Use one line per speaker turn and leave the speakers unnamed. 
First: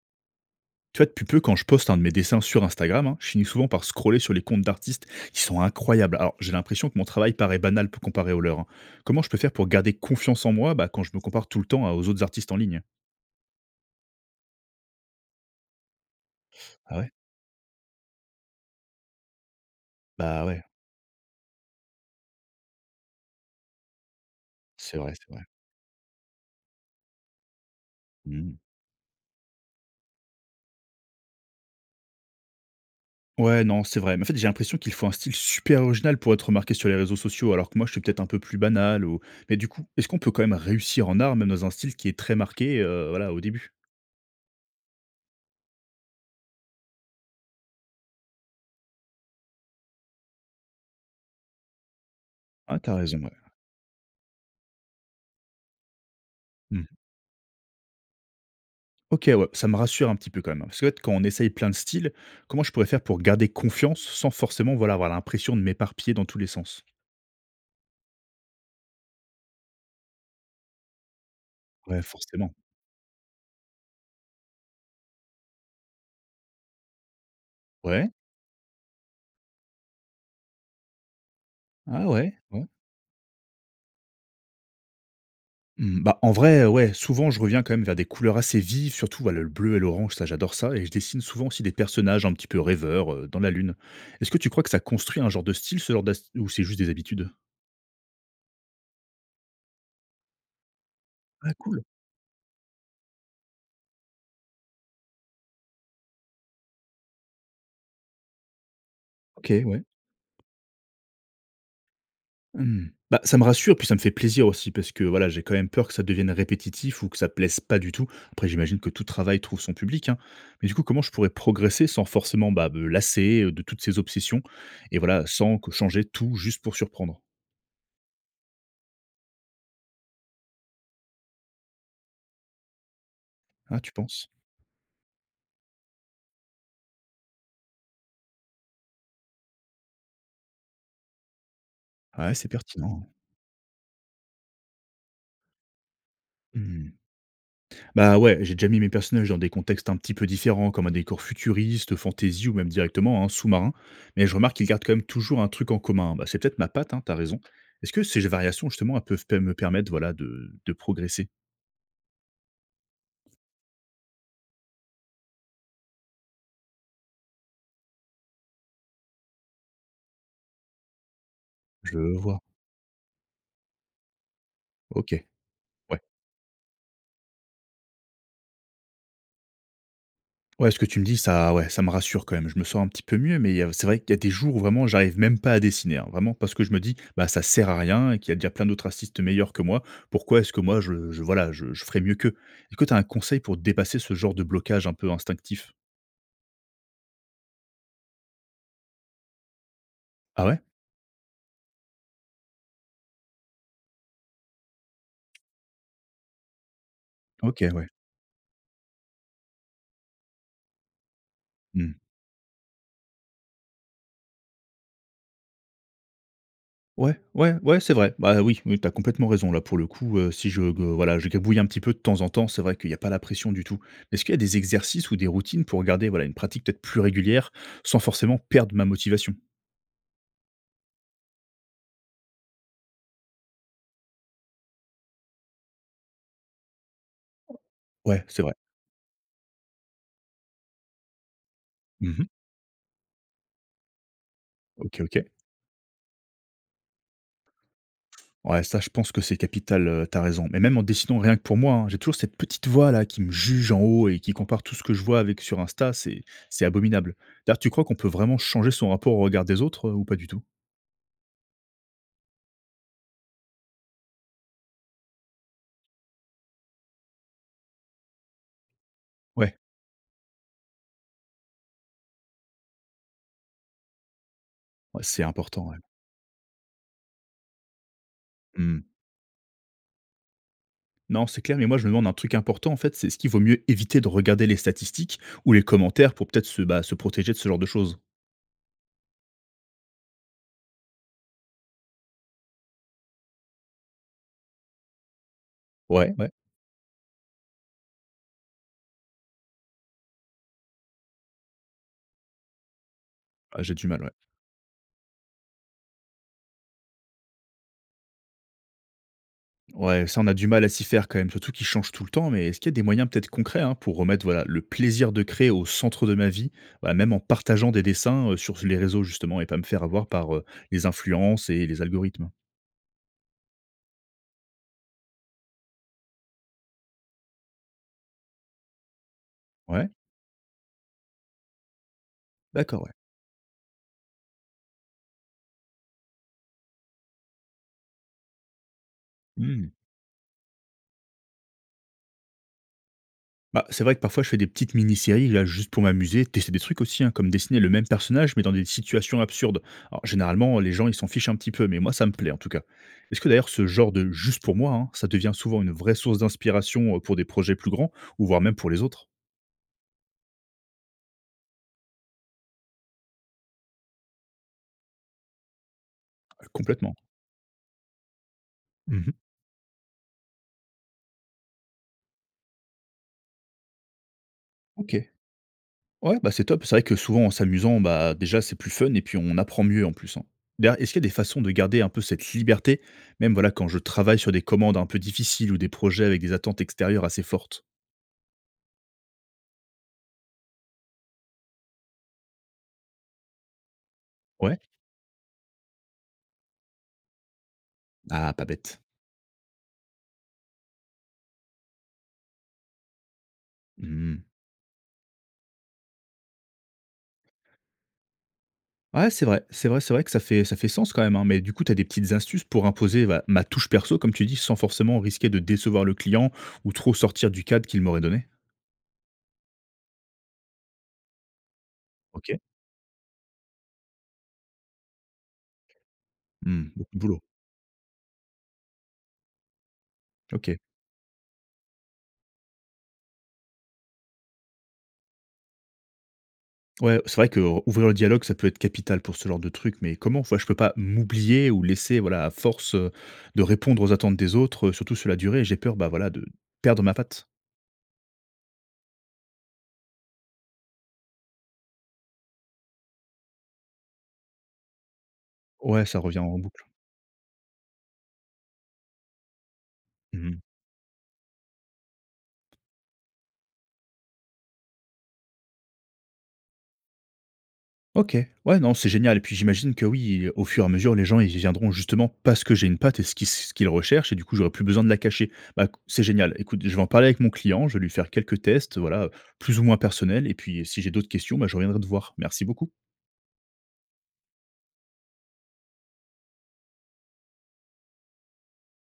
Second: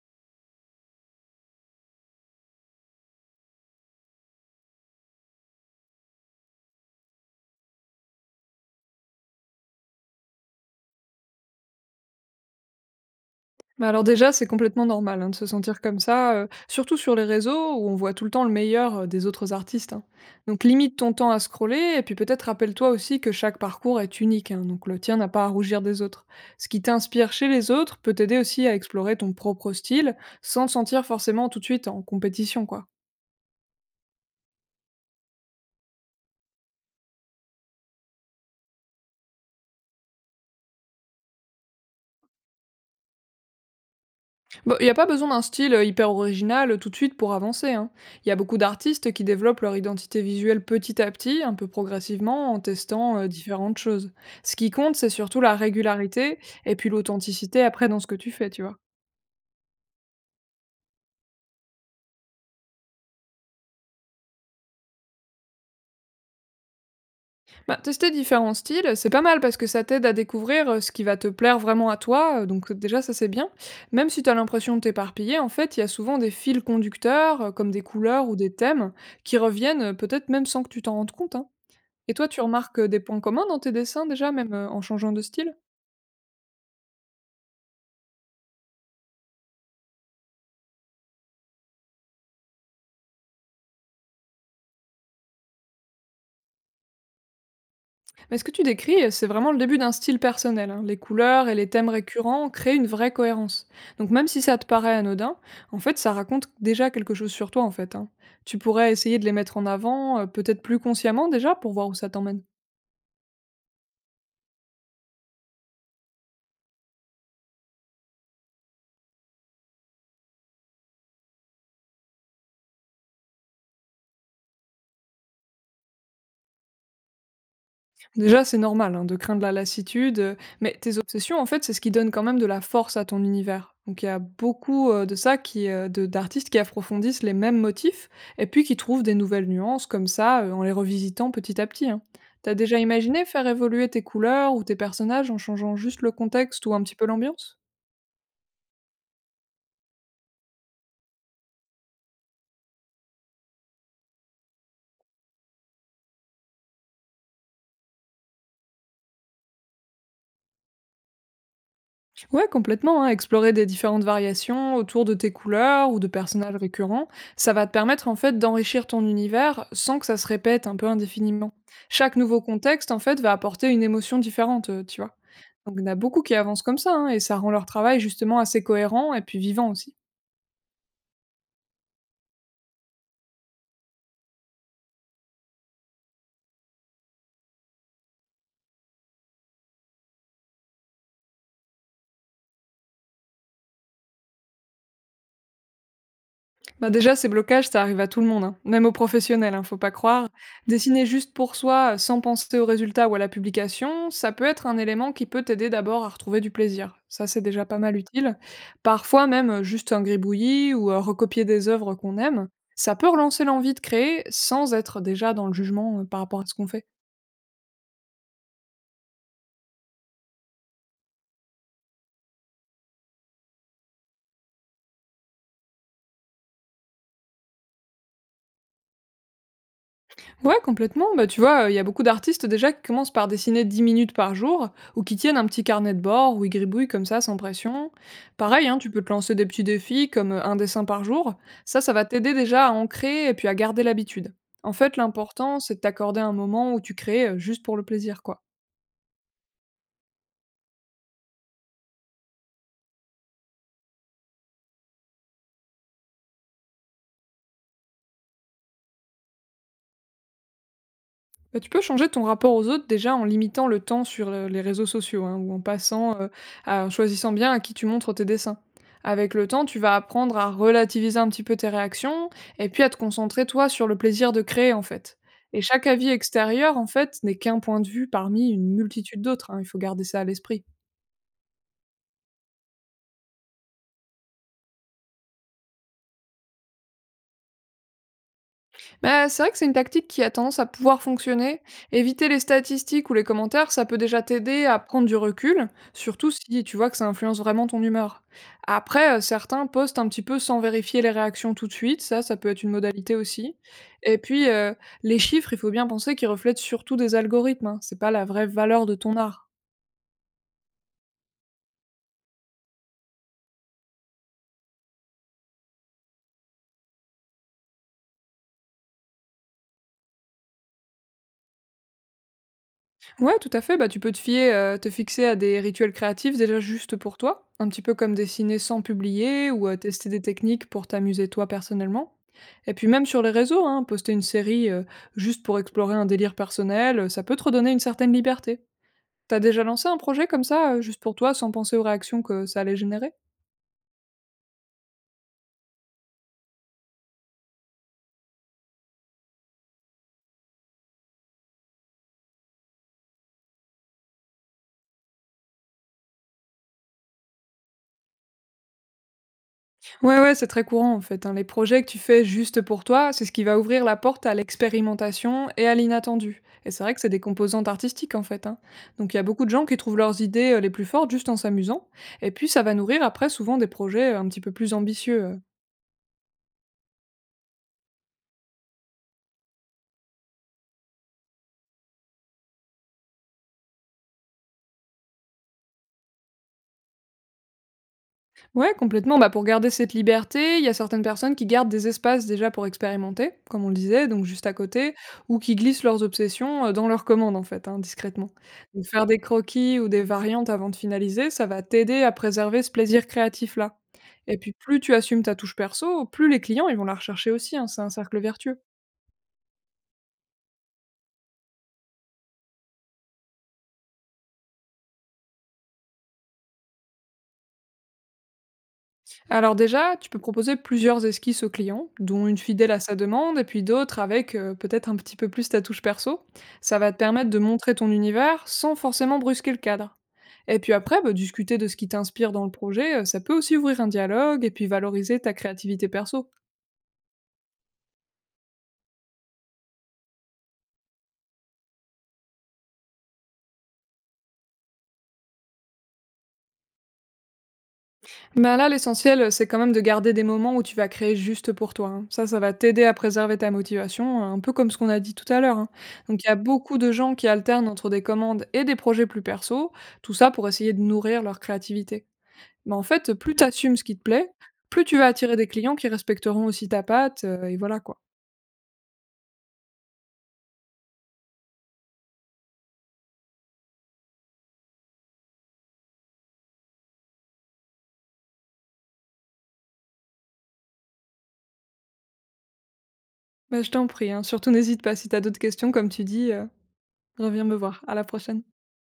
Tu vois, depuis peu, quand je poste un de mes dessins sur Instagram, hein, je finis souvent par scroller sur les comptes d'artistes qui sont incroyables. Alors, j'ai l'impression que mon travail paraît banal pour comparer au leur, hein. Comment je peux faire pour garder confiance en moi bah, quand je me compare tout le temps aux autres artistes en ligne?
Bah, alors déjà, c'est complètement normal, hein, de se sentir comme ça, surtout
Ah ouais?
sur les réseaux où on voit tout le temps le meilleur, des autres artistes, hein.
Bah ouais,
Donc limite ton temps à scroller et puis peut-être rappelle-toi aussi que chaque parcours est unique, hein, donc
c'est
le
vrai,
tien n'a
c'est vrai.
pas à rougir des autres. Ce qui t'inspire chez les autres peut t'aider
Mhm.
aussi à explorer ton propre style, sans te sentir forcément tout de suite en compétition, quoi.
Ouais, non, c'est vrai. Mais en fait, j'ai l'impression qu'il faut un style super original pour être remarqué sur les réseaux sociaux, alors que moi, je suis peut-être un peu plus banal. Ou... Mais du coup, est-ce qu'on peut quand même réussir en art, même dans un style qui est très marqué voilà, au début?
Bah, il n'y a pas besoin d'un style hyper original tout de suite pour avancer, hein. Il y a beaucoup d'artistes qui développent leur identité visuelle petit à petit, un peu progressivement, en
Ah, t'as
testant
raison, ouais.
différentes choses. Ce qui compte, c'est surtout la régularité et puis l'authenticité après dans ce que tu fais, tu vois.
OK, ouais, ça me rassure un petit peu quand même, hein, parce qu'en fait, quand on essaye plein de styles, comment je pourrais faire pour garder confiance sans forcément, voilà, avoir l'impression de m'éparpiller dans tous les sens?
Bah, tester différents styles, c'est pas mal parce que ça t'aide à découvrir ce qui va te plaire vraiment à
Ouais,
toi,
forcément.
déjà ça c'est bien. Même si tu as l'impression de t'éparpiller, en fait, il y a souvent des fils conducteurs, comme des
Ouais,
couleurs ou des thèmes, qui reviennent peut-être même sans que tu t'en rendes compte, hein.
ah
Et toi,
ouais,
tu
ouais.
remarques, des points communs dans tes dessins déjà, même, en changeant de style?
Mmh, bah, en vrai, ouais, souvent je reviens quand même vers des couleurs assez vives, surtout voilà, le bleu et l'orange, ça j'adore ça, et je dessine souvent aussi des personnages un petit peu rêveurs dans la lune. Est-ce que tu crois que ça construit un genre de style, ce genre ou c'est juste des habitudes?
Mais ce que tu décris, c'est vraiment le début d'un style personnel, hein. Les couleurs et
Ah,
les
cool.
thèmes récurrents créent une vraie cohérence. Donc même si ça te paraît anodin, en fait, ça raconte déjà quelque chose sur toi, en fait, hein. Tu pourrais essayer de les
Ok,
mettre en
ouais.
avant, peut-être plus consciemment déjà, pour voir où ça t'emmène.
Mmh. Bah, ça me rassure, puis ça me fait plaisir aussi parce que, voilà, j'ai quand même peur que ça devienne répétitif ou que ça plaise pas du tout. Après, j'imagine que tout travail trouve son public, hein. Mais du coup, comment je pourrais progresser sans forcément, bah, me lasser de toutes ces obsessions et voilà, sans que changer tout juste pour surprendre?
Déjà, c'est normal, hein, de craindre la lassitude, mais tes obsessions, en fait, c'est ce qui donne quand même de la force à ton univers.
Ah, tu
Donc il y a
penses?
beaucoup, de ça qui, de d'artistes qui approfondissent les mêmes motifs et puis qui trouvent des nouvelles nuances comme ça, en les revisitant petit à petit, hein.
Ouais, c'est
Tu déjà
pertinent.
imaginé faire évoluer tes couleurs ou tes personnages en changeant juste le contexte ou un
Mmh.
petit peu l'ambiance?
Bah, ouais, j'ai déjà mis mes personnages dans des contextes un petit peu différents, comme un décor futuriste, fantasy ou même directement hein, sous-marin. Mais je remarque qu'ils gardent quand même toujours un truc en commun. Bah, c'est peut-être ma patte, hein, t'as raison. Est-ce que ces variations, justement, elles peuvent me permettre voilà, de progresser?
Ouais, complètement, hein. Explorer des différentes variations autour de tes couleurs ou de personnages récurrents, ça va te permettre en fait d'enrichir ton univers sans que ça se répète un peu indéfiniment.
Je
Chaque nouveau
vois.
contexte en fait va apporter une émotion différente, tu
Ok.
vois. Donc il y en a
Ouais.
beaucoup qui avancent comme ça, hein, et ça rend leur travail justement assez cohérent et puis vivant aussi.
Ouais, ce que tu me dis, ça ouais, ça me rassure quand même. Je me sens un petit peu mieux, mais il y a c'est vrai qu'il y a des jours où vraiment j'arrive même pas à dessiner, hein. Vraiment parce que je me dis: «Bah, ça sert à rien» et qu'il y a déjà plein d'autres artistes meilleurs que moi. Pourquoi est-ce que moi je voilà, je ferais mieux qu'eux? Est-ce que tu as un conseil pour dépasser ce genre de blocage un peu instinctif?
Bah, déjà, ces blocages, ça arrive à tout le monde, hein. Même aux professionnels, hein, faut pas croire.
Ah ouais?
Dessiner juste pour soi, sans penser au résultat ou à la publication, ça peut être un élément qui peut t'aider d'abord à retrouver du plaisir. Ça, c'est
OK,
déjà pas
ouais.
mal utile. Parfois, même juste un gribouillis ou recopier des œuvres
Mmh.
qu'on aime, ça peut relancer l'envie de créer sans être déjà dans le jugement par rapport à ce qu'on fait.
Ouais, ouais, ouais, c'est vrai. Bah, oui, oui, tu complètement raison là pour le coup, si je g voilà, je gabouille un petit peu de temps en temps, c'est vrai qu'il y a pas la pression du tout. Est-ce qu'il y a des exercices ou des routines pour garder, voilà, une pratique peut-être plus régulière sans forcément perdre ma motivation?
Ouais, complètement. Bah, tu vois, il y a beaucoup d'artistes déjà qui commencent par dessiner 10 minutes par jour ou qui tiennent un petit carnet de bord où ils gribouillent comme ça sans pression.
Ouais, c'est vrai.
Pareil, hein, tu peux te lancer des petits défis comme un dessin par jour. Ça va
Mmh.
t'aider déjà à ancrer et puis à garder l'habitude. En fait,
OK, OK.
l'important, c'est de t'accorder un moment où tu crées juste pour le plaisir, quoi.
Ouais, ça, je pense que c'est capital, tu raison. Mais même en dessinant, rien que pour moi, hein, j'ai toujours cette petite voix-là qui me juge en haut et qui compare tout ce que je vois avec sur Insta, c'est abominable. D'ailleurs, tu crois qu'on peut vraiment changer son rapport au regard des autres, ou pas du tout?
Bah, tu peux changer ton rapport aux autres déjà en limitant le temps sur les réseaux sociaux, hein, ou en passant, en choisissant bien à qui tu montres tes dessins. Avec le
Ouais,
temps, tu vas apprendre à relativiser un petit peu tes réactions et puis à te concentrer toi sur le plaisir de créer en
ouais,
fait.
c'est
Et
important, ouais.
chaque avis extérieur en fait n'est qu'un point de vue parmi une
Mmh.
multitude d'autres, hein, il faut garder ça à l'esprit.
Non, c'est clair, mais moi, je me demande un truc important, en fait, c'est est-ce qu'il vaut mieux éviter de regarder les statistiques ou les commentaires pour peut-être se, bah, se protéger de ce genre de choses?
Bah, c'est vrai que c'est une tactique qui a tendance à pouvoir fonctionner. Éviter les statistiques ou les commentaires, ça peut déjà t'aider à prendre du recul,
Ouais,
surtout
ouais.
si tu vois que ça influence vraiment ton humeur. Après, certains postent un petit peu sans vérifier les réactions tout de suite, ça peut être une modalité aussi.
Ah, j'ai du mal, ouais.
Et puis, les chiffres, il faut bien penser qu'ils reflètent surtout des algorithmes, hein, c'est pas la vraie valeur de ton art.
Ouais, ça, on a du mal à s'y faire quand même, surtout qu'ils change tout le temps. Mais est-ce qu'il y a des moyens peut-être concrets hein, pour remettre voilà, le plaisir de créer au centre de ma vie, voilà, même en partageant des dessins sur les réseaux justement et pas me faire avoir par les influences et les algorithmes?
Ouais, tout à fait. Bah, tu peux te fixer à des rituels créatifs déjà juste pour toi, un petit peu comme dessiner sans publier ou,
Ouais,
tester des techniques pour t'amuser toi personnellement. Et puis
D'accord,
même sur les réseaux, hein, poster une série, juste pour explorer un délire personnel, ça peut te redonner une certaine liberté. T'as déjà
ouais.
lancé un projet comme ça, juste pour toi, sans penser aux réactions que ça allait générer?
Bah, c'est vrai que parfois je fais des petites mini-séries là juste pour m'amuser, tester des trucs aussi, hein, comme dessiner le même personnage mais dans des situations absurdes. Alors généralement les gens ils s'en fichent un petit peu, mais moi ça me plaît en tout cas. Est-ce que d'ailleurs ce genre de juste pour moi, hein, ça devient souvent une vraie source d'inspiration pour des projets plus grands ou voire même pour les autres?
Ouais, ouais, c'est très courant en fait, hein. Les projets que tu fais juste pour toi, c'est ce qui va ouvrir la porte à l'expérimentation et à l'inattendu. Et c'est vrai
Complètement.
que c'est des composantes artistiques en fait, hein.
Mhm.
Donc il y a beaucoup de gens qui trouvent leurs idées les plus fortes juste en s'amusant. Et puis ça va nourrir après souvent des projets un petit peu plus
Ok.
ambitieux.
Ouais, bah c'est top. C'est vrai que souvent en s'amusant, bah déjà c'est plus fun et puis on apprend mieux en plus, hein. D'ailleurs, est-ce qu'il y a des façons de garder un peu cette liberté, même voilà quand je travaille sur des commandes un peu difficiles ou des projets avec des attentes extérieures assez fortes?
Ouais, complètement. Bah, pour garder cette liberté, il y a certaines personnes qui gardent des espaces déjà pour expérimenter, comme on le disait, donc juste à
Ouais.
côté, ou qui glissent leurs obsessions dans leurs commandes, en fait, hein, discrètement.
Ah, pas bête.
Donc faire des croquis ou des variantes avant de finaliser, ça va t'aider à préserver ce plaisir créatif-là.
Mmh.
Et puis plus tu assumes ta touche perso, plus les clients ils vont la rechercher aussi, hein, c'est un cercle vertueux.
Ouais, c'est vrai, c'est vrai, c'est vrai que ça fait sens quand même, hein, mais du coup, tu as des petites astuces pour imposer bah, ma touche perso, comme tu dis, sans forcément risquer de décevoir le client ou trop sortir du cadre qu'il m'aurait donné?
Alors déjà, tu peux proposer plusieurs esquisses au client, dont une
OK.
fidèle à sa demande et puis d'autres avec peut-être un petit peu plus ta touche perso.
Mmh,
Ça va
beaucoup
te
de boulot.
permettre de montrer ton univers sans forcément brusquer le cadre.
OK.
Et puis après, bah, discuter de ce qui t'inspire dans le projet, ça peut aussi ouvrir un dialogue et puis valoriser ta créativité perso.
Ouais, c'est vrai que ouvrir le dialogue, ça peut être capital pour ce genre de truc, mais comment? Enfin, je peux pas m'oublier ou laisser, voilà, à force, de répondre aux attentes des autres, surtout sur la durée, j'ai peur, bah, voilà, de perdre ma patte.
Bah là, l'essentiel, c'est quand même de garder des moments où tu vas créer juste pour toi, hein. Ça va t'aider à préserver ta motivation, un peu comme ce qu'on a dit tout à l'heure, hein.
Ouais, ça revient
Donc il y a
en boucle.
beaucoup de gens qui alternent entre des commandes et des projets plus perso, tout ça
Mmh.
pour essayer de nourrir leur créativité. Mais en fait, plus t'assumes ce qui te plaît, plus tu vas attirer des clients qui respecteront aussi ta patte, et voilà quoi.
OK. Ouais, non, c'est génial et puis j'imagine que oui, au fur et à mesure, les gens, ils viendront justement parce que j'ai une patte et ce qu'ils recherchent et du coup, j'aurai plus besoin de la cacher. Bah, écou c'est génial. Écoute, je vais en parler avec mon client, je vais lui faire quelques tests, voilà, plus ou moins personnels et puis si j'ai d'autres questions, bah, je reviendrai te voir. Merci beaucoup.
Bah, je t'en prie, hein. Surtout n'hésite pas si t'as d'autres questions, comme tu dis, reviens me voir. À la prochaine.